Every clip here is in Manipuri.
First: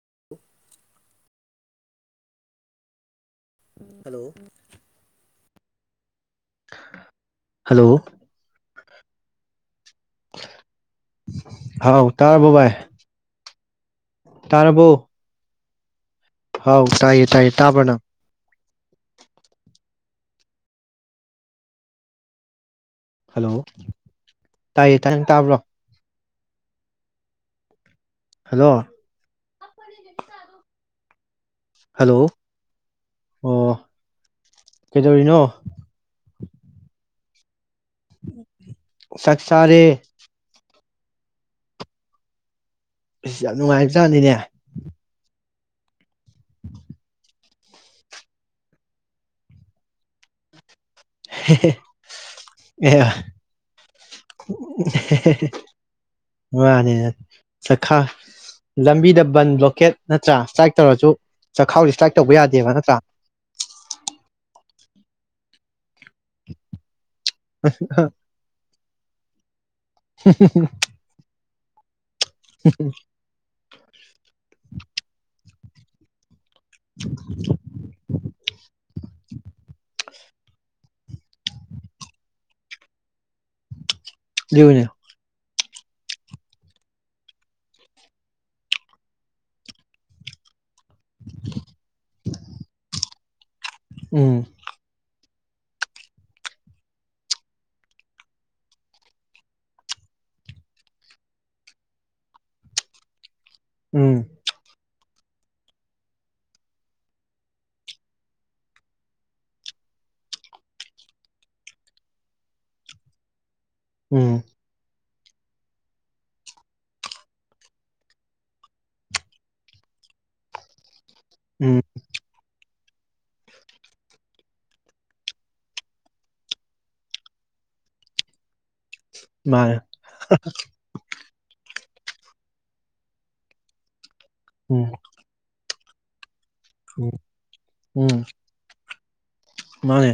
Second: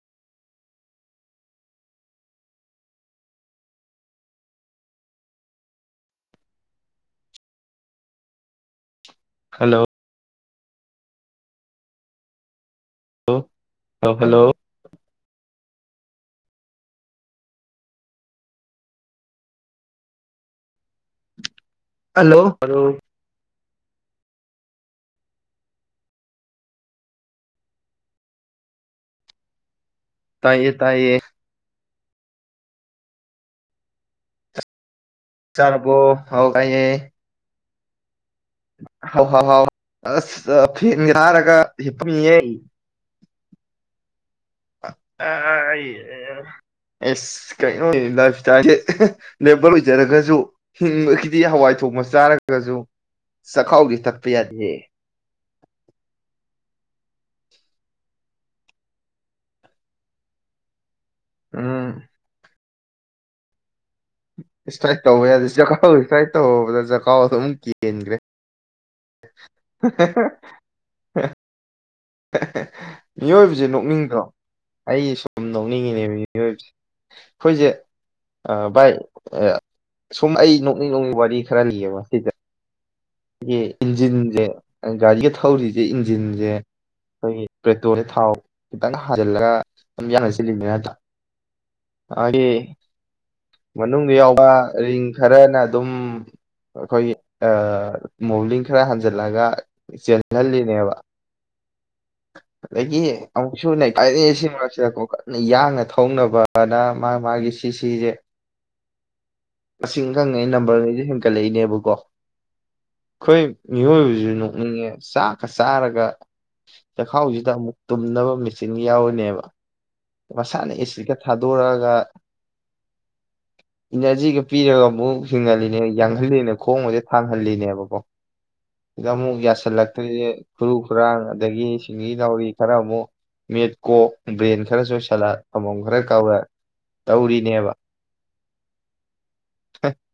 inaudible ꯍꯂꯣ ꯍꯜꯂꯣ ꯍꯜꯂꯣ ꯍꯥꯎ ꯇꯥꯔꯔꯕꯣꯕꯥꯥꯏ inaudible ꯇꯥꯔꯔꯕꯣ ꯍꯥꯎ ꯇꯥꯏꯌꯦ ꯇꯥꯏꯌꯦ ꯇꯥꯕꯅ ꯍꯜꯂꯣ ꯍꯂꯣ ꯍꯜꯂꯣ ꯇꯥꯏꯌꯦ ꯇꯥꯏꯌꯦ ꯇꯥꯕ꯭ꯔꯣ ꯍꯜꯂꯣ ꯇꯥꯏꯌꯦ ꯇꯥꯏꯌꯦ ꯍꯦꯜꯂꯣ ꯑꯣ ꯀꯩꯗꯧꯔꯤꯅꯣ ꯍ ꯀꯥꯏꯌꯦ ꯁꯛꯁꯥꯔꯦ ꯐꯦꯟ ꯇꯥꯔꯒ ꯍꯞꯄꯤꯌꯦ ꯑꯁ ꯌꯥꯝ ꯅꯨꯡꯉꯥꯏꯔ ꯆꯥꯅꯤꯅꯦ ꯑꯩ ꯑꯦꯁ ꯀꯩꯅꯣ ꯂꯥꯏ ꯏꯁꯇꯥꯏꯜꯁꯦ ꯂꯦꯕꯔ ꯑꯣꯏꯖꯔꯒꯁꯨ ꯍꯤꯡꯕꯒꯤꯗꯤ ꯍꯋꯥꯏ ꯊꯣꯡꯕ ꯆꯥꯔꯒꯁꯨ ꯆꯈꯥꯎꯗꯤ ꯇꯛꯄ ꯌꯥꯗꯦ ꯃꯥꯅꯤꯅꯦ ꯆꯈꯥ ꯂꯝꯕꯤꯗ ꯕꯟ ꯕ꯭ꯂꯣꯀꯦꯠ ꯅꯠꯇ꯭ꯔꯥ ꯏꯁꯇ꯭ꯔꯥꯏꯛ ꯇꯧꯔꯁꯨ ꯆꯈꯥꯎꯔꯤ ꯎꯝ ꯏꯁꯇ꯭ꯔꯥꯏꯛ ꯇꯧꯕ ꯌꯥꯗꯦꯕ ꯅ ꯀ ꯏꯁꯥꯏꯠ ꯇꯧꯕ ꯌꯥꯗꯦ ꯖ ꯏꯁꯥꯏꯠ ꯇꯧꯧꯕꯗꯖ ꯀꯥꯎꯗ ꯑꯃꯨꯛ ꯀꯦꯟꯈ꯭ꯔꯦ ꯃꯤꯑꯣꯏꯕꯁꯦ ꯅꯣꯛꯅꯤꯡꯗ꯭ꯔꯣ ꯑꯩ ꯁꯣꯝ ꯂꯧꯅꯤꯒꯤꯅꯦ ꯑꯩꯈꯣꯏꯁꯦ ꯚꯥꯏ ꯁꯨꯝ ꯑꯩ ꯅ ꯅꯣꯡꯃꯒꯤ ꯋꯥꯔꯤ ꯈꯔꯅꯤꯑꯕ ꯁꯤꯗ ꯌꯦ ꯏꯟꯖꯤꯟꯁꯦ ꯑꯗꯨꯒꯤꯅꯦ ꯒꯥꯔꯤꯒ ꯊꯧꯔꯤꯁꯦ ꯁꯤ ꯏꯟꯖꯤꯟꯁꯦ ꯑꯩꯈꯣꯏꯒꯤ ꯄꯦꯇ꯭ꯔꯣꯜꯁꯦ ꯊꯥꯎ ꯈꯤꯇꯪ ꯍꯥꯖꯤꯜꯂꯒ ꯑꯗꯨꯝ ꯌꯥꯅꯁꯤꯜꯂꯤꯅꯤ ꯑ ꯃꯅꯨꯡꯗ ꯎꯝ ꯌꯥꯎꯕ ꯔꯤꯡ ꯈꯔꯅ ꯑꯗꯨꯝ ꯑꯩꯈꯣꯏꯒꯤ ꯑ ꯃꯣꯕꯂꯤꯟ ꯈꯔ ꯍꯟꯖꯤꯜꯂꯒ ꯆꯦꯜꯍꯜꯂꯤꯅꯦꯕ ꯑꯗꯒꯤ ꯑꯃꯨꯛꯁꯨ ꯎꯝ ꯅꯩꯈꯥꯔꯛꯏ ꯁꯤ ꯃꯔꯛꯁꯤꯗꯀꯣ ꯀꯟꯅ ꯌꯥꯡꯅ ꯊꯧꯅꯕꯅ ꯃꯥ ꯃꯥꯒꯤ ꯁꯤꯁꯤꯖꯦ꯫ ꯃꯁꯤꯡ ꯈꯪꯉꯩ ꯅꯝꯕꯔꯒꯩꯖꯦ ꯍꯦꯟꯀꯠꯂꯛꯏꯅꯦꯕꯀꯣ ꯑꯩꯈꯣꯏ ꯎꯝ ꯃꯤꯑꯣꯏꯕꯖꯤꯖꯨ ꯅꯣꯛꯅꯤꯡꯉꯦ ꯆꯥꯛꯀ ꯆꯥꯔꯒ ꯆꯈꯥꯎꯖꯤꯗ ꯑꯃꯨꯛ ꯇꯨꯝꯅꯕ ꯃꯦꯆꯤꯟꯒ ꯌꯥꯎꯔꯤꯅꯦꯕ꯫ ꯃꯁꯥꯅ ꯑꯦꯁꯤꯒ ꯎꯝ ꯊꯥꯗꯣꯔꯛꯑꯒ ꯏꯅꯔꯖꯤꯒ ꯄꯤꯔꯒ ꯑꯃꯨꯛ ꯍꯤꯡꯍꯜꯂꯤꯅꯦ ꯌꯥꯡꯍꯜꯂꯤꯅꯦ ꯈꯣꯡꯒꯁꯦ ꯊꯥꯡꯍꯜꯂꯤꯅꯦꯕꯀꯣ꯫ ꯁꯤꯗ ꯑꯃꯨꯛ ꯃꯥꯅꯦ ꯌꯥꯁꯜꯂꯛꯇ꯭ꯔꯤꯖꯦ ꯈꯨꯔꯨ ꯈꯨꯔꯥꯡ꯫ ꯑꯗꯒꯤ ꯁꯤꯡꯂꯤ ꯅꯥꯎꯔꯤ ꯈꯔ ꯑꯃꯨꯛ ꯃꯤꯠ ꯀꯣ ꯕ꯭ꯔꯦꯟ ꯎꯝ ꯈꯔꯁꯨ ꯁꯂꯥꯠ ꯑꯃꯣꯝ ꯈꯔ ꯀꯥꯎꯔ ꯎꯝ ꯇꯧꯔꯤꯅꯦꯕ ꯎꯝ ꯃꯥꯅꯦ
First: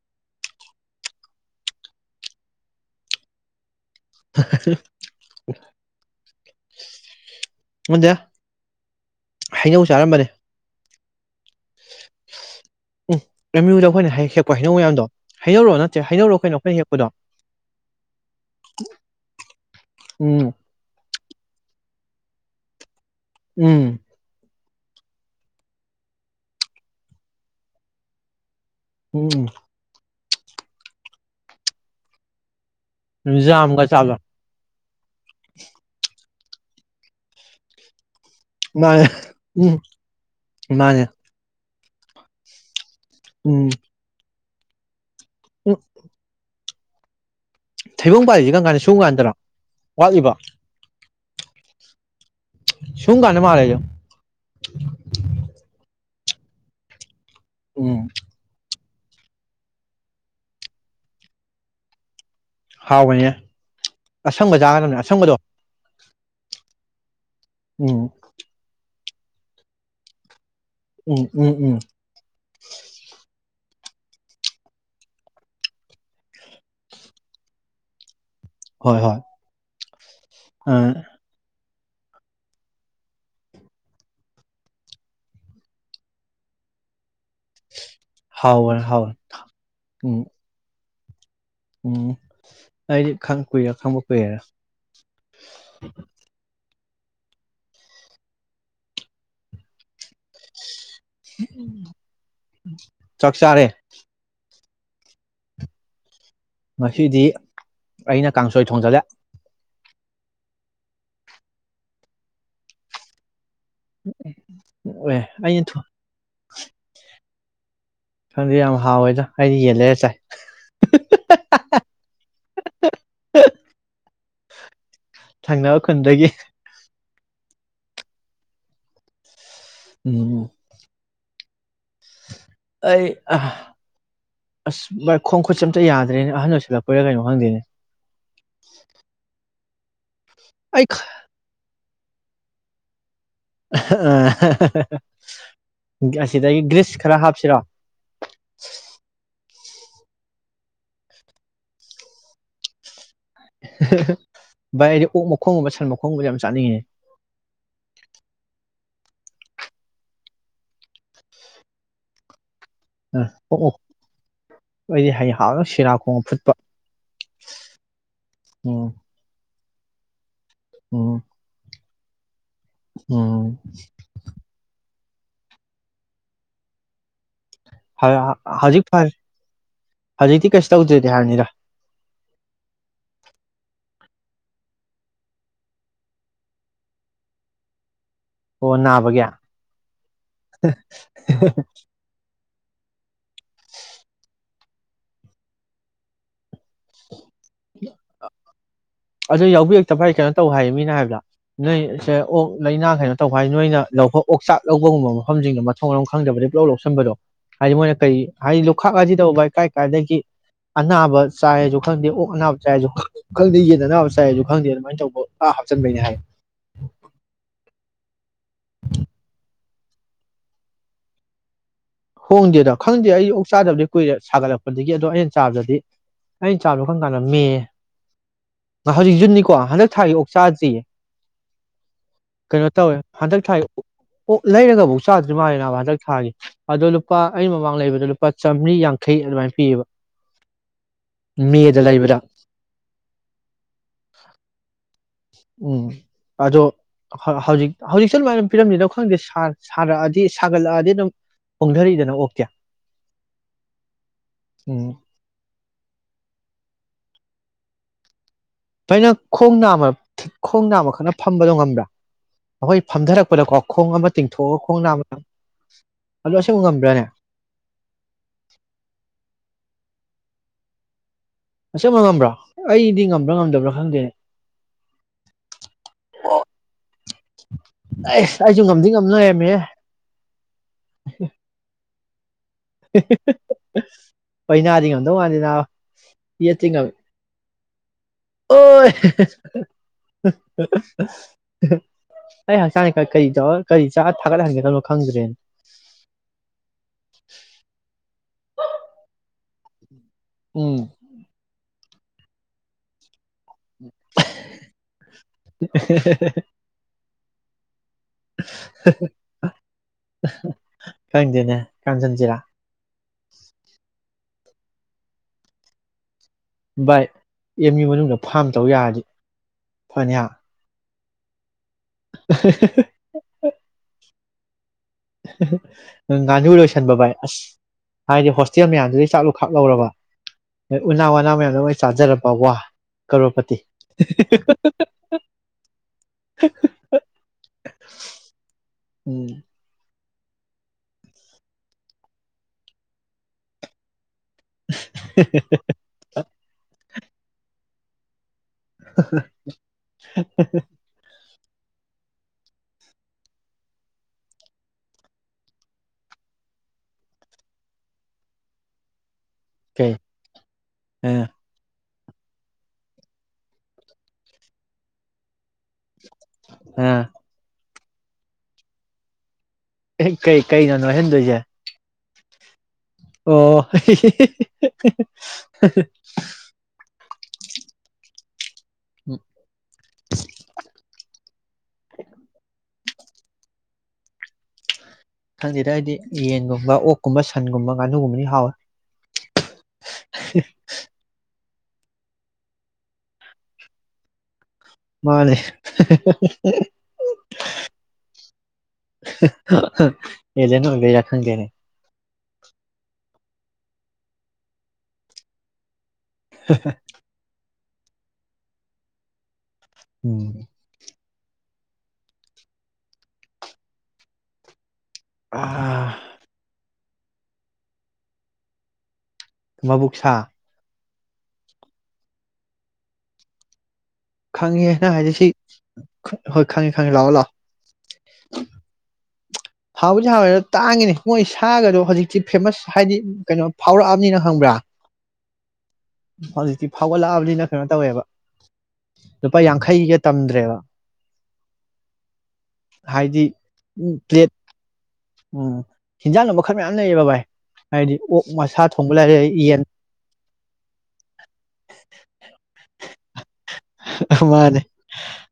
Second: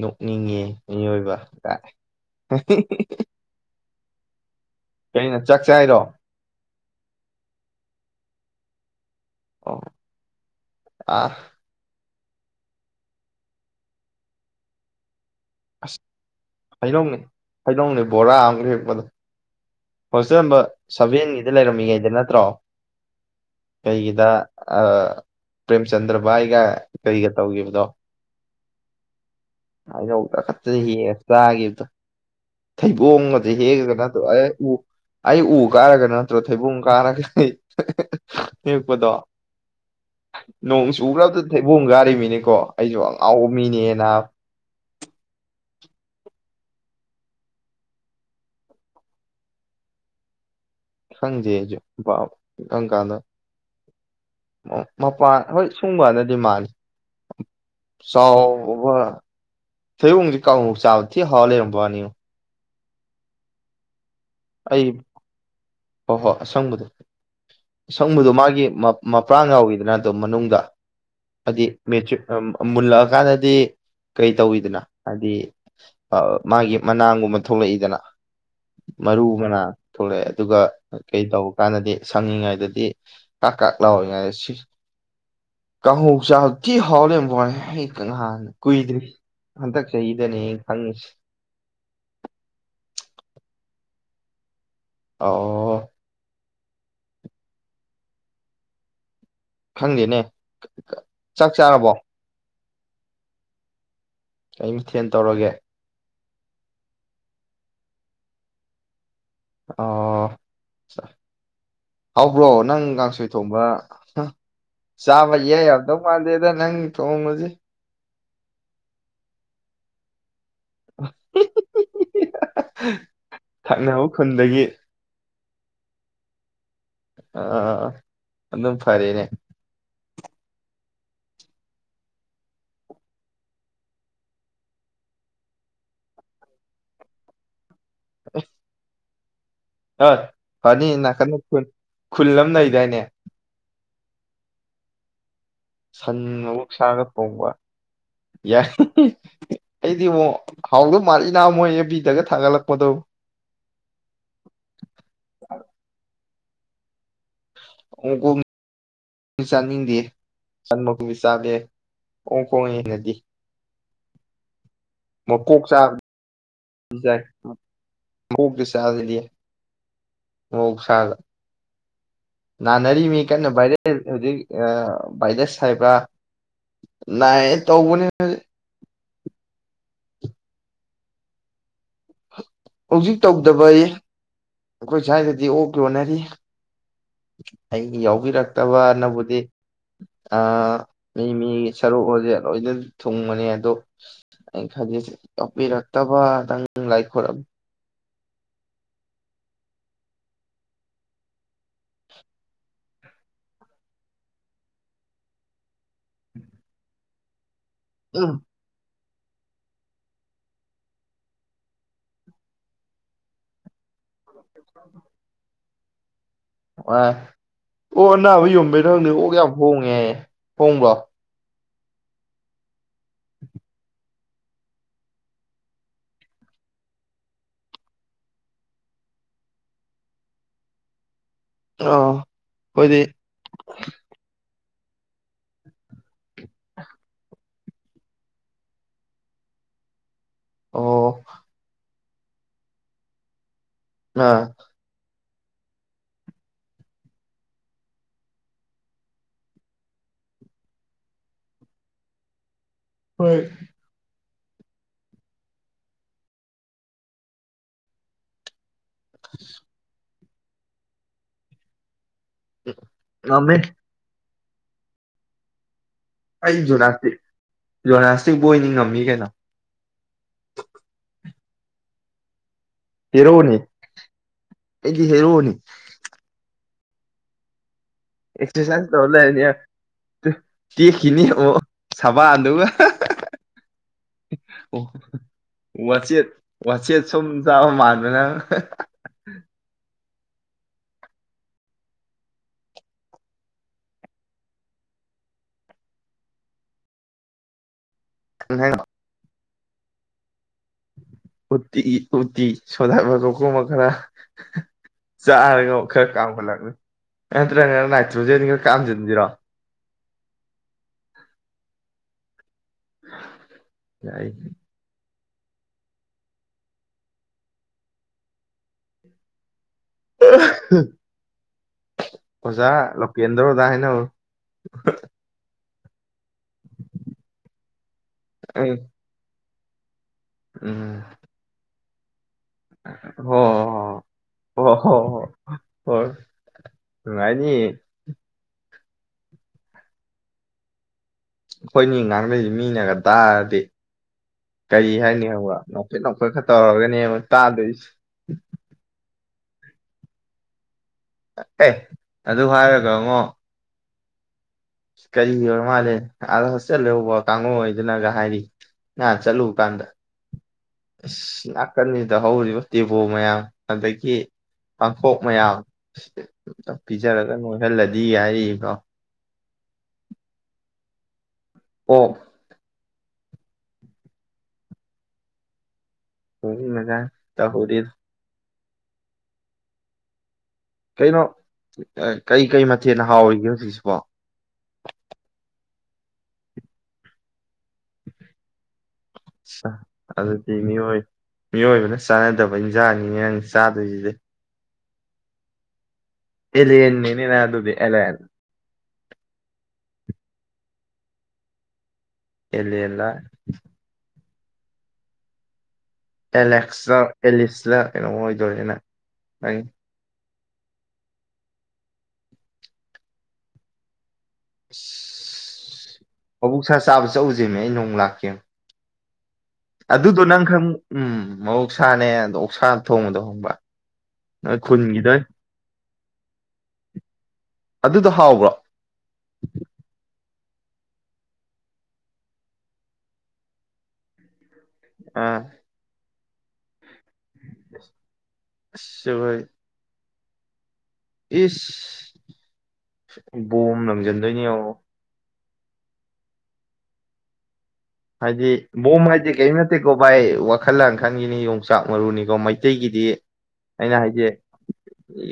ꯅꯣꯛꯅꯤꯡꯉꯦ ꯃꯤꯑꯣꯏꯕ ꯇꯥꯏ ꯀꯩꯅꯣ ꯆꯥꯛ ꯆꯥꯏꯔꯣ [unintelligible] ꯑꯣ ꯍꯩꯅꯧ ꯆꯥꯔꯝꯕꯅꯤ꯫ ꯑꯥ꯫ ꯎꯝ ꯑꯦꯝ ꯌꯨꯗ ꯑꯩꯈꯣꯏꯅ ꯍꯩ ꯍꯦꯛꯄ ꯍꯩꯅꯧ ꯃꯌꯥꯝꯗꯣ ꯍꯩꯅꯧꯔꯣ ꯅꯠꯇꯦ ꯑꯁ ꯍꯩꯅꯧꯔꯣ ꯀꯩꯅꯣ ꯑꯩꯈꯣꯏꯅ ꯍꯦꯛꯄꯗꯣ ꯍꯩꯅꯧꯅꯦ ꯍꯩꯅꯧꯅꯦ ꯕꯣꯔꯥ ꯑꯃ ꯍꯦꯛꯄꯗꯣ꯫ ꯍꯣꯁꯇꯦꯜ ꯎꯝ ꯅꯝꯕꯔ ꯁꯕꯦꯟꯒꯤꯗ ꯂꯩꯔꯝ ꯉꯩꯗ ꯅꯠꯇ꯭ꯔꯣ꯫ ꯎꯝ ꯀꯩꯒꯤꯗ ꯑ ꯄꯔꯦꯝꯆꯟꯗ꯭ꯔ ꯕꯥꯏꯒ ꯀꯩꯒ ꯇꯧꯒꯤꯕꯗꯣ꯫ ꯎꯝ꯫ ꯍꯩꯅꯧ ꯇꯈꯠꯇꯅ ꯍꯦꯛꯑ ꯆꯥꯒꯤꯕꯗꯣ꯫ ꯎꯝ ꯊꯩꯕꯣꯡꯒꯖꯦ ꯖꯥꯝꯒ ꯍꯦꯛꯉꯒ ꯆꯥꯕꯗꯣ [unintelligible] ꯑꯩ ꯎꯨ ꯀꯥꯔꯒ ꯅꯠ ꯇꯣ ꯊꯩꯕꯣꯡ ꯀꯥꯔꯒ ꯀꯩ ꯃꯥꯅꯦ ꯍꯦꯛꯄꯗꯣ ꯎꯝ ꯅꯣꯡ ꯃꯥꯅꯦ ꯆꯨꯒꯔꯕꯗꯨꯗꯩ ꯕꯨꯡꯒꯥꯔꯤ ꯃꯤꯅꯤꯀꯣ꯫ ꯑꯩꯖꯨ ꯑꯉꯥꯎꯕ ꯎꯝ ꯃꯤꯅꯤꯅꯥꯕ꯫ [inaudible] ꯊꯩꯕꯣꯡ ꯄꯥꯜ ꯂꯤꯖꯤ ꯀꯔꯝ ꯀꯥꯟꯗꯅꯣ ꯁꯨꯝ ꯀꯥꯟꯗ꯭ꯔꯣ ꯋꯥꯠꯂꯤꯕꯣ꯫ ꯈꯪꯗꯦ ꯑꯩꯖꯨ꯫ ꯀꯪꯀꯥꯟꯗ ꯁꯨꯝ ꯀꯥꯟꯗ ꯃꯥꯜꯂꯦꯁꯦ ꯃꯄꯥꯟ ꯍꯣꯏ ꯁꯨꯝꯀꯥꯟ ꯃꯥꯜꯂꯤ꯫ ꯎꯝ ꯆꯥꯎ ꯑꯣꯕ ꯊꯩꯕꯣꯡꯖꯤ ꯀꯥꯡꯍꯧ ꯆꯥꯕ ꯊꯤ ꯍꯥꯎ ꯂꯩꯔꯝꯕꯋꯅꯤꯉꯣ꯫ ꯍꯥꯎꯕꯅꯦ꯫ ꯑꯁꯪꯕ ꯑꯩ ꯆꯥꯒꯗꯕꯅꯦ ꯑꯁꯪꯕꯗꯣ ꯍꯣ ꯍꯣꯏ ꯑꯁꯪꯕꯗꯣ, ꯎꯝ ꯑꯁꯪꯕꯗꯣ ꯃꯥꯒꯤ ꯃꯄ꯭ꯔꯥꯟ ꯌꯥꯎ ꯏꯗꯅ ꯑꯗꯣ ꯃꯅꯨꯡꯗ ꯎꯝ ꯎꯝ ꯑꯗꯤ ꯎꯝ ꯃꯦꯆ ꯃꯨꯜꯂꯛꯀꯟꯗ ꯗꯤ ꯀꯩ ꯇꯧꯋꯤꯗꯅ ꯍꯥꯏꯗꯤ ꯃꯥꯒꯤ ꯃꯅꯥꯡꯒꯨꯝꯕ ꯊꯣꯛꯂꯛꯏꯗꯅ꯫ ꯍꯣꯏ ꯍꯣꯏ ꯃꯔꯨ ꯃꯅꯥ ꯊꯣꯛꯂꯛꯑꯦ ꯑꯗꯨꯒ ꯑ ꯀꯩ ꯇꯧꯕ ꯍꯥꯟꯅꯗꯤ ꯁꯪꯉꯤꯉꯩꯗꯗꯤ ꯀꯥꯛ - ꯀꯥꯛ ꯂꯥꯎꯔꯤꯉꯩꯗ ꯀꯥꯡꯍꯧ ꯆꯥ ꯊꯤ ꯍꯥꯎ ꯂꯩꯔꯝ ꯍꯣꯏ [unintelligible] ꯍꯥꯎꯕꯅꯦ ꯀꯨꯏꯗ꯭ꯔꯤ ꯍꯥꯎꯕꯅꯦ ꯍꯟꯗꯛ ꯎꯝ ꯆꯍꯤꯗꯅꯦ ꯑꯩꯅ ꯈꯪꯉꯤꯁꯤ꯫ ꯎꯝ ꯑꯩꯗꯤ ꯈꯪ ꯀꯨꯏꯔꯦ ꯈꯪꯕ ꯀꯨꯏꯔꯦꯗ꯫ ꯑꯣ꯫ ꯈꯪꯗꯦꯅꯦ꯫ ꯆꯥꯛ ꯆꯥꯔꯕꯣ [unintelligible] ꯆꯥꯛ ꯆꯥꯔꯦ꯫ ꯀꯩ ꯃꯊꯦꯜ ꯇꯧꯔꯒꯦ? ꯉꯁꯤꯗꯤ ꯑꯩꯅ ꯀꯥꯡꯁꯣꯏ ꯊꯣꯡꯖꯜꯂꯦ꯫ ꯑꯣ ꯍꯥꯎꯕ꯭ꯔꯣ ꯅꯪ ꯀꯥꯡꯁꯣꯏ ꯊꯣꯡꯕ ꯑꯦ ꯆꯥꯕ ꯏꯌꯥ ꯑꯩꯅ ꯌꯥꯔꯝꯗꯧ ꯃꯥꯥꯟꯗꯦꯗ ꯅꯪ ꯊꯣꯡꯕꯖꯦ꯫ [inaudible] ꯈꯪꯗꯦ ꯌꯥꯝ ꯍꯥꯎꯋꯦꯗ ꯑꯩꯗꯤ ꯌꯦꯟ ꯂꯩꯔꯥ ꯆꯥꯏ꯫ [unintelligible] ꯈꯨꯟꯗꯒꯤ꯫ ꯊꯪꯅꯕ ꯈꯨꯟꯗꯒꯤ꯫ ꯑ ꯑꯗꯨꯝ ꯐꯔꯦꯅꯦ꯫ ꯎꯝ꯫ ꯑꯩ ꯑꯁ ꯚꯥꯏ ꯈꯣꯡ - ꯈꯨꯠꯁꯦ ꯑꯝꯇ ꯌꯥꯗ꯭ꯔꯦꯅꯦ ꯑꯍꯟ ꯑꯣꯏꯁꯤꯜꯂꯛꯄꯩꯔꯥ ꯀꯩꯅꯣ ꯈꯪꯗꯦꯅꯦ꯫ [unintelligible] [unintelligible] ꯐꯅꯤ ꯑꯩ ꯅꯥꯀꯥꯟ ꯅ ꯈꯨꯜ ꯑꯃ ꯂꯩꯗꯥꯏꯅꯦ? ꯑ ꯁꯟ ꯑꯁꯤꯗꯒꯤ ꯒ꯭ꯔꯤꯁ ꯑꯣꯛꯁꯥꯒ ꯈꯔ ꯊꯣꯡꯕ ꯍꯥꯞꯁꯤꯔꯣ ꯌꯥꯏ꯫ ꯑꯩꯗꯤ ꯑꯃꯨꯛ ꯍꯥꯎꯗꯧ ꯃꯥꯜꯂꯤ ꯅꯥ ꯃꯣꯏ ꯑꯦ ꯕꯤꯗꯒ ꯊꯥꯒꯠꯂꯛꯄꯗꯣ꯫ ꯚꯥꯏ ꯑꯩꯗꯤ ꯑꯣꯛ ꯃꯈꯣꯡꯒꯨꯝꯕ ꯁꯟ ꯃꯈꯣꯡꯒꯨꯝꯕ ꯌꯥꯝ ꯆꯅꯤꯡꯉꯦ꯫ ꯑꯣ [unintelligible] ꯆꯅꯤꯡꯗꯑꯦ ꯁꯟ ꯃꯈꯣꯡꯗꯤ ꯆꯥꯕꯥ ꯌꯥꯏ꯫ [unintelligible] ꯅꯗꯤ ꯑ ꯑꯣꯛ ꯑꯩꯗꯤ ꯍꯌꯦꯡ ꯃꯀꯣꯛ ꯍꯥꯎꯅ ꯆꯥꯕ ꯁꯤꯔꯥ ꯈꯣꯡꯉ ꯐꯨꯠꯄ [unintelligible] ꯃꯀꯣꯛꯇ ꯎꯝ ꯆꯥꯗꯗꯤ ꯌꯥꯏ ꯎꯝ [unintelligible] ꯅꯥꯅꯔꯤ ꯃꯤ ꯎꯝ ꯀꯟꯅ ꯚꯥꯏꯔꯦꯜ ꯑꯗꯒꯤ ꯑꯥ ꯕꯥꯏꯗꯁ ꯍꯥꯏꯕ꯭ꯔꯥ ꯅꯥꯏꯟ ꯍ ꯍꯧꯖꯤꯛ ꯐꯔꯦ ꯍꯧꯖꯤꯛꯇꯤ ꯀꯩꯁꯨ ꯇꯧꯗ꯭ꯔꯦꯗꯤ ꯍꯥꯏꯕꯅꯤꯗ ꯍꯧꯖꯤꯛ ꯇꯧꯗꯕꯌꯦ ꯑꯈꯣꯏ ꯁ꯭ꯋꯥꯏꯗꯗꯤ ꯑꯣꯛ ꯌꯣꯟꯅꯔꯤ ꯑꯩ ꯑꯣ ꯅꯥꯕꯒꯤ ꯌꯥꯎꯕꯤꯔꯛꯇꯕꯅꯕꯨꯗꯤ ꯑꯥ ꯃꯤ ꯃꯤ ꯁꯔꯨꯛꯍꯨꯖꯦ ꯂꯣꯏꯅ ꯊꯨꯡꯕꯅꯦ ꯑꯗꯣ ꯑꯩ ꯈꯜꯂꯤꯖꯦ ꯌꯥꯎꯄꯤꯔꯛꯇꯕꯗꯪ ꯂꯥꯏ ꯈꯣꯔꯝ ꯑꯗꯨ ꯌꯥꯎꯕꯤꯔꯛꯇ ꯐꯩ ꯀꯩꯅꯣ ꯇꯧ ꯍꯥꯏ ꯃꯤꯅ ꯍꯥꯏꯕꯗ ꯅꯣꯏꯁꯦ ꯑꯣꯛ ꯂꯥꯏꯅꯥ ꯀꯩꯅꯣ ꯇꯧꯕ ꯍꯥꯏ ꯅꯣꯏꯅ ꯂ ꯑꯣꯛ ꯆꯥꯛ ꯂꯧꯕꯒꯨꯝꯕ ꯃꯐꯝꯁꯤꯡꯗ ꯃꯊꯣꯡ ꯑꯃꯝ ꯈꯪꯗꯕꯗꯤ ꯄꯨꯂ ꯂꯧ ꯂꯧꯁꯤꯟꯕꯗꯣ ꯍꯥꯏ ꯃꯣꯏꯅ ꯀꯔꯤ ꯍꯥꯏ ꯂꯨꯈꯛ ꯍꯥꯏꯗꯤ ꯇꯧꯕ ꯀꯥꯏ ꯀꯥꯏꯗꯒꯤ ꯑꯅꯥꯕ ꯆꯥꯏꯁꯨ ꯈꯪꯗꯦ ꯑꯣꯛ ꯑꯅꯥꯕ ꯆꯥꯏꯁꯨ ꯈꯪꯗꯦ [unintelligible] ꯆꯥꯏ ꯍꯥꯏꯁꯨ ꯈꯪꯗꯦ ꯑꯗꯨꯃꯥꯏꯅ ꯇꯧꯕ ꯑꯥ ꯆꯟꯕꯩꯅꯤ ꯍꯥꯏ ꯑ ꯑꯣꯛ ꯑꯅꯥꯕ ꯌꯣꯟꯕꯩꯩꯔ ꯈꯪꯗꯦ ꯑꯣꯛ ꯌꯥꯝ ꯍꯣꯡꯉꯦ ꯍꯥꯏ ꯍꯣꯡꯕ꯭ꯔꯣ ꯍꯣꯡꯗꯦꯗ ꯈꯪꯗꯦ ꯑꯩ ꯑꯣꯛ ꯆꯥꯗꯕꯗꯤ ꯀꯨꯏꯔꯦ ꯁꯥꯒꯠꯂꯛꯄꯗꯒꯤ ꯑꯗꯣ ꯑꯩꯅ ꯆꯥꯕꯗꯗꯤ ꯑꯩꯅ ꯆꯥꯕꯗꯣ ꯀꯔꯝꯀꯥꯟꯗꯅꯣ ꯃꯦ ꯍꯧꯖꯤꯛ ꯖꯨꯟꯅꯤꯀꯣ ꯍꯟꯗꯛ ꯊꯥꯒꯤ ꯑꯣꯛ ꯆꯥꯗ꯭ꯔꯤꯌꯦ ꯑꯥ ꯀꯩꯅꯣ ꯇꯧꯋꯦ ꯑꯩꯈꯣꯏꯗꯤ ꯍꯟꯗꯛ ꯊꯥꯏ ꯑꯣꯛ ꯂꯩꯔꯒꯕꯨꯛ ꯆꯥꯗ꯭ꯔꯤ ꯃꯥꯂꯦ ꯅꯥꯕ ꯍꯟꯗꯛ ꯊꯥꯒꯤ ꯑꯗꯣ ꯂꯨꯄꯥ ꯑꯩꯅ ꯃꯃꯥꯡ ꯂꯩꯕꯗ ꯂꯨꯄꯥ ꯆꯥꯝꯔꯤ ꯌꯥꯡꯈꯩ ꯑꯗꯨꯃꯥꯏꯅ ꯄꯤꯌꯦꯕ ꯑꯣ ꯃꯦ ꯗ ꯂꯩꯕꯗ [unintelligible] ꯑꯥ ꯎꯝ ꯑꯗꯣ ꯍꯧꯖꯤꯛ ꯍꯧꯖꯤꯛꯁꯨ ꯑꯗꯨꯃꯥꯏꯅ ꯄꯤꯔꯝꯅꯤꯗ ꯈꯪꯗꯦ ꯁꯥꯔꯛꯑꯗꯤ ꯁꯥꯒꯠꯂꯛꯑꯗꯤ ꯑꯗꯨꯝ ꯍꯣꯡꯗꯔꯛꯏꯗꯅ ꯑꯣꯛꯇꯤ ꯍꯣꯏ ꯎꯝ ꯕꯥꯏ ꯅꯪ ꯈꯣꯡ ꯅꯥꯝꯃ ꯈꯣꯡ ꯅꯥꯝꯃ ꯈꯛꯅ ꯐꯝꯕꯗꯣ ꯉꯝꯕ꯭ꯔꯥ ꯑꯈꯣꯏ ꯐꯝꯊꯔꯛꯄꯗꯀꯣ ꯉꯝꯃꯦ ꯈꯣꯡ ꯑꯃ ꯇꯤꯡ ꯑꯣ ꯈꯣꯡ ꯅꯥꯝꯃ ꯑꯗꯣ ꯑꯩ ꯑꯁꯦꯡꯕ ꯉꯝꯕ꯭ꯔꯥꯅꯦ ꯖꯣꯅꯥꯁꯇꯤꯛ ꯖꯣꯅꯥꯁꯇꯤꯛ ꯕꯣꯏꯅꯤ ꯉꯝꯃꯤ ꯀꯩꯅꯣ ꯑꯁꯦꯡꯕ ꯉꯝꯕ꯭ꯔꯥ ꯑꯩꯗꯤ ꯍꯦꯔꯣꯅꯤ ꯉꯝꯗꯕ꯭ꯔꯥ ꯈꯪꯗꯦꯅꯦ ꯑꯩꯗꯤ ꯍꯦꯔꯣꯅꯤ [inaudible] ꯑꯩꯁꯨ ꯑꯦꯛꯁꯔꯁꯥꯏꯖ ꯉꯝꯗꯤ ꯉꯝ ꯇꯧꯔ ꯂꯩꯔꯅꯤ ꯂꯩꯔꯝꯃꯦꯍꯦ ꯇꯨ ꯇꯦꯛꯈꯤꯅꯤ ꯑꯣ ꯁꯕꯥꯟ ꯍꯦꯍꯦꯍꯦꯍꯦ ꯄꯩꯅꯥꯗꯤ ꯉꯝꯗꯧ ꯃꯥꯥꯟꯗꯦ ꯅꯥꯕ ꯋꯥꯆꯦꯠ ꯌꯦꯠꯇ ꯉꯝ ꯋꯥꯆꯦꯠ ꯁꯨꯝ ꯆꯥꯕ ꯃꯥꯟ ꯑꯣꯏ ꯍꯦꯍꯦ ꯑꯩ ꯍꯛꯆꯥꯡꯅꯤ ꯀꯔꯤ ꯇꯧꯔ ꯀꯔꯤ ꯆꯥ ꯊꯥꯒꯠꯍꯟꯒꯗꯕꯅꯣ ꯈꯪꯗ꯭ꯔꯦꯅꯦ [unintelligible] ꯎꯝ ꯎ ꯇꯤ ꯏ ꯎꯇꯤ ꯁꯣꯗꯥ ꯕꯥꯏꯒꯞ ꯀꯨꯝꯕ ꯈꯔ ꯆꯥꯔꯒ ꯑꯃꯨꯛ ꯈꯔ ꯀꯥꯝꯈꯠꯂꯛꯅꯤ ꯅꯠꯇꯔꯒꯅ ꯅꯥꯏꯇꯔꯣꯖꯦꯟ ꯈꯔ ꯀꯥꯝꯖꯤꯟꯖꯤꯔꯣ? ꯈꯪꯗꯦꯅꯦ ꯀꯥꯝꯖꯟꯖꯤꯔꯥ ꯌꯥꯏ ꯚꯥꯏ ꯑꯦꯝ ꯌꯨ ꯃꯅꯨꯡꯗ ꯐꯥꯝ ꯇꯧ ꯌꯥꯔꯗꯤ ꯐꯅꯤ ꯍꯥ [unintelligible] ꯑꯣꯖꯥ ꯂꯣꯀꯦꯟꯗ꯭ꯔꯣꯗ ꯍꯥꯏꯅꯧꯋꯣ꯫ [unintelligible] [unintelligible] ꯉꯥꯅꯨ ꯂꯣꯏꯁꯟꯕ ꯚꯥꯏ ꯑꯁ ꯍꯥꯏꯗꯤ ꯍꯣꯁꯇꯦꯜ ꯎꯝ ꯃꯌꯥꯝꯗꯨꯗꯒꯤ ꯆꯥꯛꯂ ꯈꯥꯛ ꯂꯧꯔꯕ ꯎꯝ ꯎꯅꯥ ꯋꯥꯅꯥ ꯃꯌꯥꯝꯗꯣ ꯃ ꯆꯥꯖꯔ ꯄ ꯋꯥ ꯍꯣ ꯀꯔꯣꯄꯇꯤ ꯍꯣ ꯍꯣ ꯍꯣ ꯍꯣ ꯍꯣꯏ ꯅꯨꯡꯉꯥꯏꯅꯤ [unintelligible] ꯎꯝ ꯑꯈꯣꯏꯅꯤ ꯉꯥꯡꯅꯩꯖꯦ ꯃꯤꯅꯒ ꯇꯥꯔꯗꯤ ꯀꯔꯤ ꯍꯥꯏꯅꯤ ꯍꯥꯏꯕ ꯅꯣꯛꯐꯦꯠ ꯅꯣꯛꯐꯦꯠ ꯈꯔ ꯇꯧꯔꯒꯅꯦꯕ ꯇꯥꯗꯣꯏꯁꯦ [unintelligible] ꯑꯦ ꯑꯗꯨ ꯍꯥꯏꯔꯒꯉꯣ ꯀꯔꯤꯒꯤ ꯑꯣꯏ ꯃꯥꯜꯂꯦ ꯑꯥꯗ ꯍꯣꯏꯇꯦꯜ ꯂꯩꯍꯧꯕ ꯀꯥꯡꯉꯨ ꯉꯩꯗꯨꯅꯒ ꯍꯥꯏꯔꯤ ꯉ ꯆꯠꯂꯨꯕꯀꯥꯟꯗ ꯀꯩ ꯑ ꯑꯁ ꯂꯥꯛ ꯅꯥꯀꯟꯖꯤꯗ ꯍꯧꯔꯤꯕ ꯇꯦꯕꯣ ꯃꯌꯥꯝ ꯑꯗꯒꯤ ꯄꯥꯡꯈꯣꯛ ꯃꯌꯥꯝ ꯑ ꯄꯤꯖꯔꯒ ꯅꯣꯏ ꯈꯜꯂꯗꯤ ꯌꯥꯌꯤ ꯏꯗꯣ ꯀꯩ ꯀꯩ ꯀꯩꯅꯣ ꯅꯣꯢꯍꯟꯗꯣꯢꯁꯦ ꯑꯣ ꯑꯣ [unintelligible] [unintelligible] ꯃꯖꯥ ꯇꯍꯧꯗꯤꯟ ꯎ ꯊꯦꯟꯅ ꯍꯥꯎꯔꯤꯒꯦ ꯍꯧꯖꯤꯛꯁꯤꯕꯣ ꯁꯤꯗ ꯍꯥꯏꯗꯤ ꯌꯦꯟꯒꯨꯝꯕ ꯑꯣꯛꯀꯨꯝꯕ ꯁꯟꯒꯨꯝꯕ ꯉꯥꯅꯨꯒꯨꯝꯕꯅꯤ ꯍꯥꯎꯋꯦ ꯑꯗꯨꯗꯤ ꯃꯤꯑꯣꯏ ꯃꯤꯑꯣꯏꯕꯅ ꯆꯥꯟꯅꯗꯕ ꯏꯟꯖꯥꯡꯅꯤꯅꯦ ꯅꯪ ꯆꯥꯗꯣꯏꯁꯤꯗꯤ ꯃꯥꯅꯦ ꯑꯦꯂꯦꯟꯅꯤꯅꯦ ꯅꯪ ꯑꯗꯨꯗꯤ ꯑꯦꯂꯦꯟ ꯑꯦꯂꯦꯟ ꯑꯣꯏꯕꯩꯔ ꯈꯪꯗꯦꯅꯦ ꯑꯦꯂꯦꯟꯂ ꯑꯦꯂꯦꯛꯁꯥ ꯑꯦꯂꯤꯁ ꯗ ꯀꯩꯅꯣꯝ ꯑꯣꯏꯗꯣꯏꯅꯤꯅ ꯅꯩ ꯎꯝ ꯑꯧꯕꯨꯛꯁꯥꯁꯦ ꯆꯥꯕ ꯆꯠꯂꯨꯁꯦꯃꯦ ꯑꯩ ꯅꯣꯡꯃ ꯂꯥꯛꯀꯦꯃꯦ ꯑꯗꯨꯗꯣ ꯃꯕꯨꯛꯁꯥ ꯅꯪ ꯈꯪ ꯎꯝ ꯃꯍꯧꯁꯥꯅꯦ ꯑꯗꯣ ꯑꯣꯛꯁꯥ ꯊꯣꯡꯕꯗꯣ ꯈꯪꯕ꯭ꯔꯥ ꯅꯣꯏ ꯈꯪꯉꯦ ꯅꯪꯅ ꯈꯨꯟꯒꯤꯗꯣ ꯍꯥꯏꯅꯁꯦ ꯁꯤ ꯍꯣꯏ ꯈꯪꯉꯤ ꯈꯪꯉꯤ ꯂꯥꯛꯑꯣ ꯑꯗꯨꯗꯣ ꯂꯥꯛꯑꯣ ꯍꯥꯎꯕ꯭ꯔꯣ ꯍꯥꯎꯕꯨꯗꯤ ꯍꯥꯎꯋꯦꯗ ꯇꯥꯡꯉꯤꯅꯦ ꯃꯣꯏ ꯁꯥꯒꯗꯣ ꯍꯧꯖꯤꯛꯇꯤ ꯐꯦꯃꯁ ꯍꯥꯏꯗꯤ ꯀꯩꯅꯣ ꯐꯥꯎꯔꯛꯑꯕꯅꯤꯅ ꯈꯪꯕ꯭ꯔꯥ ꯑꯥ ꯍꯧꯖꯤꯛꯇꯤ ꯐꯥꯎꯒꯠꯂꯛꯑꯕꯅꯤꯅ ꯀꯩꯅꯣ ꯇꯧꯋꯦꯕ ꯑꯁ ꯑꯩꯈꯣꯏ ꯂꯨꯄꯥ ꯌꯥꯡꯈꯩꯒ ꯇꯝꯗ꯭ꯔꯦꯕ ꯍꯥꯏꯗꯤ ꯏꯁ ꯕꯣꯝ ꯄ꯭ꯂꯦꯠ ꯂꯪꯁꯤꯟꯗꯣꯏꯅꯦ ꯌꯦꯡꯉꯣ ꯎꯝ ꯍꯤꯟꯖꯥꯡꯗꯣ ꯃꯈꯜ ꯃꯌꯥꯝ ꯂꯩꯌꯦꯕ ꯚꯥꯏ ꯍꯥꯏꯗꯤ ꯑꯣꯛ ꯍꯥꯏꯗꯤ ꯃꯁꯥ ꯊꯣꯡꯕ ꯕꯣꯝ ꯂꯩꯔꯦ ꯍꯥꯏꯗꯤ ꯀꯔꯤꯝ ꯌꯦꯟ ꯅꯠꯇꯦꯀꯣ ꯚꯥꯏ ꯋꯥꯈꯜ ꯂꯥꯟ ꯈꯟꯒꯤꯅꯤ ꯌꯣꯡꯆꯥꯛ ꯃꯔꯨꯅꯤꯀꯣ ꯃꯩ ꯇꯩꯒꯤꯗꯤ ꯑꯩꯅ ꯍꯥꯏꯁꯦ ꯃꯥꯅꯦ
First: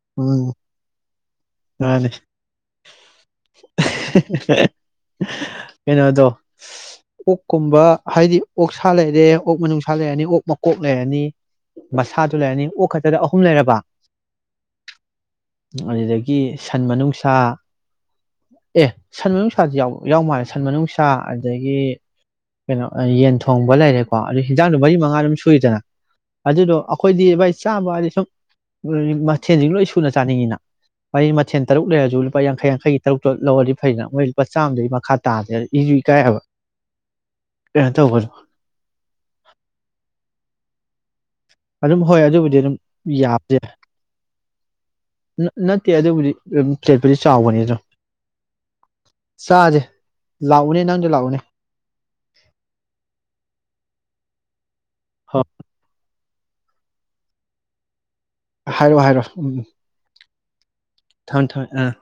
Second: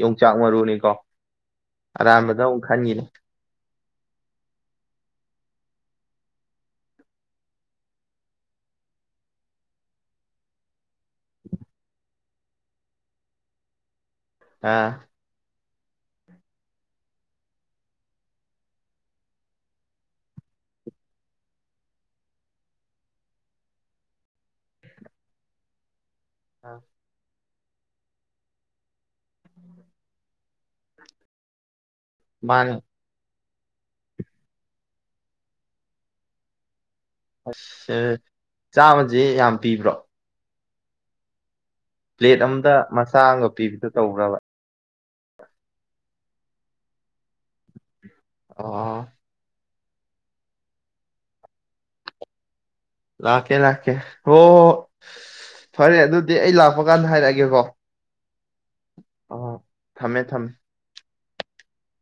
ꯌꯣꯡꯆꯥꯛ ꯎꯝ ꯃꯔꯨꯅꯤꯀꯣ ꯃꯥꯅꯦ ꯑꯔꯥꯟꯕꯗ ꯑꯃꯨꯛ ꯈꯟꯈꯤꯅꯤ ꯀꯩꯅꯣꯗꯣ ꯑꯣꯛꯀꯨꯝꯕ ꯍꯥꯏꯗꯤ ꯑꯣꯛ ꯁꯥꯥ ꯂꯩꯔꯦ ꯑꯣꯛ ꯃꯅꯨꯡꯁꯥ ꯂꯩꯔꯅꯤ ꯑꯣꯛ ꯃꯀꯣꯛ ꯂꯩꯔꯅꯤ ꯃꯁꯥꯗꯨ ꯂꯩꯔꯅꯤ ꯑꯣꯛ ꯈ ꯗ ꯑꯍꯨꯝ ꯂꯩꯔꯕ ꯑꯥ ꯑꯗꯨꯗꯒꯤ ꯁꯟ ꯃꯅꯨꯡꯁꯥ ꯑꯦ ꯁꯟ ꯃꯅꯨꯡꯁꯥꯁꯨ ꯌꯥꯎ ꯌꯥꯎ ꯃꯥꯜꯂꯦ ꯁꯟ ꯃꯅꯨꯡꯁꯥ ꯑꯗꯒꯤ ꯀꯩꯅꯣ ꯌꯦꯟ ꯊꯣꯡꯕ ꯂꯩꯔꯦꯀꯣ ꯑꯗꯨ ꯍꯤꯟꯖꯥꯡꯗꯣ ꯃꯔꯤ ꯃꯉꯥ ꯑꯗꯨꯝ ꯁꯨꯏꯗꯅ ꯑꯗꯨꯗꯣ ꯑꯈꯣꯏꯗꯤ ꯚꯥꯏ ꯆꯥꯕ ꯍꯥꯏꯗꯤ ꯁꯨꯝ ꯃꯊꯦꯜꯁꯤ ꯂꯣꯏ ꯁꯨꯅ ꯆꯥꯅꯤꯡꯉꯤꯅ ꯋꯥꯔꯤ ꯃꯊꯦꯜ ꯇꯔꯨꯛ ꯂꯩꯔꯁꯨ ꯂꯨꯄꯥ ꯌꯥꯡꯈꯩ ꯃꯥꯅꯦ ꯌꯥꯡꯈꯩꯒꯤ ꯇꯔꯨꯛꯇꯨ ꯂꯧꯔꯗꯤ ꯐꯩꯅ ꯃꯣꯏ ꯂꯨꯄꯥ ꯆꯥꯝꯃꯗꯩ ꯃꯈꯥ ꯇꯥꯗꯦ ꯏꯁꯨ ꯏꯀꯥꯏ ꯍꯥꯏꯕ ꯑꯁ ꯆꯥꯃꯁꯦ ꯌꯥꯝ ꯄꯤꯕ꯭ꯔꯣ [inaudible] ꯄ꯭ꯂꯦꯠ ꯑꯗꯨꯕꯨꯗꯤ ꯑꯃꯗ ꯑꯗꯨꯝ ꯃꯆꯥ ꯑꯃꯒ ꯌꯥꯕꯁꯦ ꯄꯤꯕꯤꯗꯨ ꯇꯧꯕ꯭ꯔꯕ ꯅꯠꯇꯦ ꯑꯗꯨꯕꯨꯗꯤ ꯑꯗꯨꯝ ꯄꯂ꯭ꯦꯠꯄꯨꯗꯤ ꯆꯥꯎꯕꯅꯤ ꯗꯨꯝ ꯑ ꯆꯖꯦ ꯂꯥꯎꯅꯦ ꯅꯪꯗ ꯂꯥꯎꯅꯦ ꯂꯥꯛꯀꯦ ꯂꯥꯛꯀꯦ ꯍꯣ ꯍꯣꯏ ꯐꯔꯦ ꯑꯗꯨ ꯗꯤ ꯑꯩ ꯂꯥꯛꯄ ꯀꯥꯟꯗ ꯍꯥꯏꯔꯛꯑꯒꯦꯀꯣ ꯍꯥꯏꯔꯛꯑꯣ ꯍꯥꯏꯔꯣ ꯎꯝ ꯑꯣ ꯊꯝꯃꯦ ꯊꯝꯃꯦ ꯊꯝ ꯊꯝ ꯑꯝ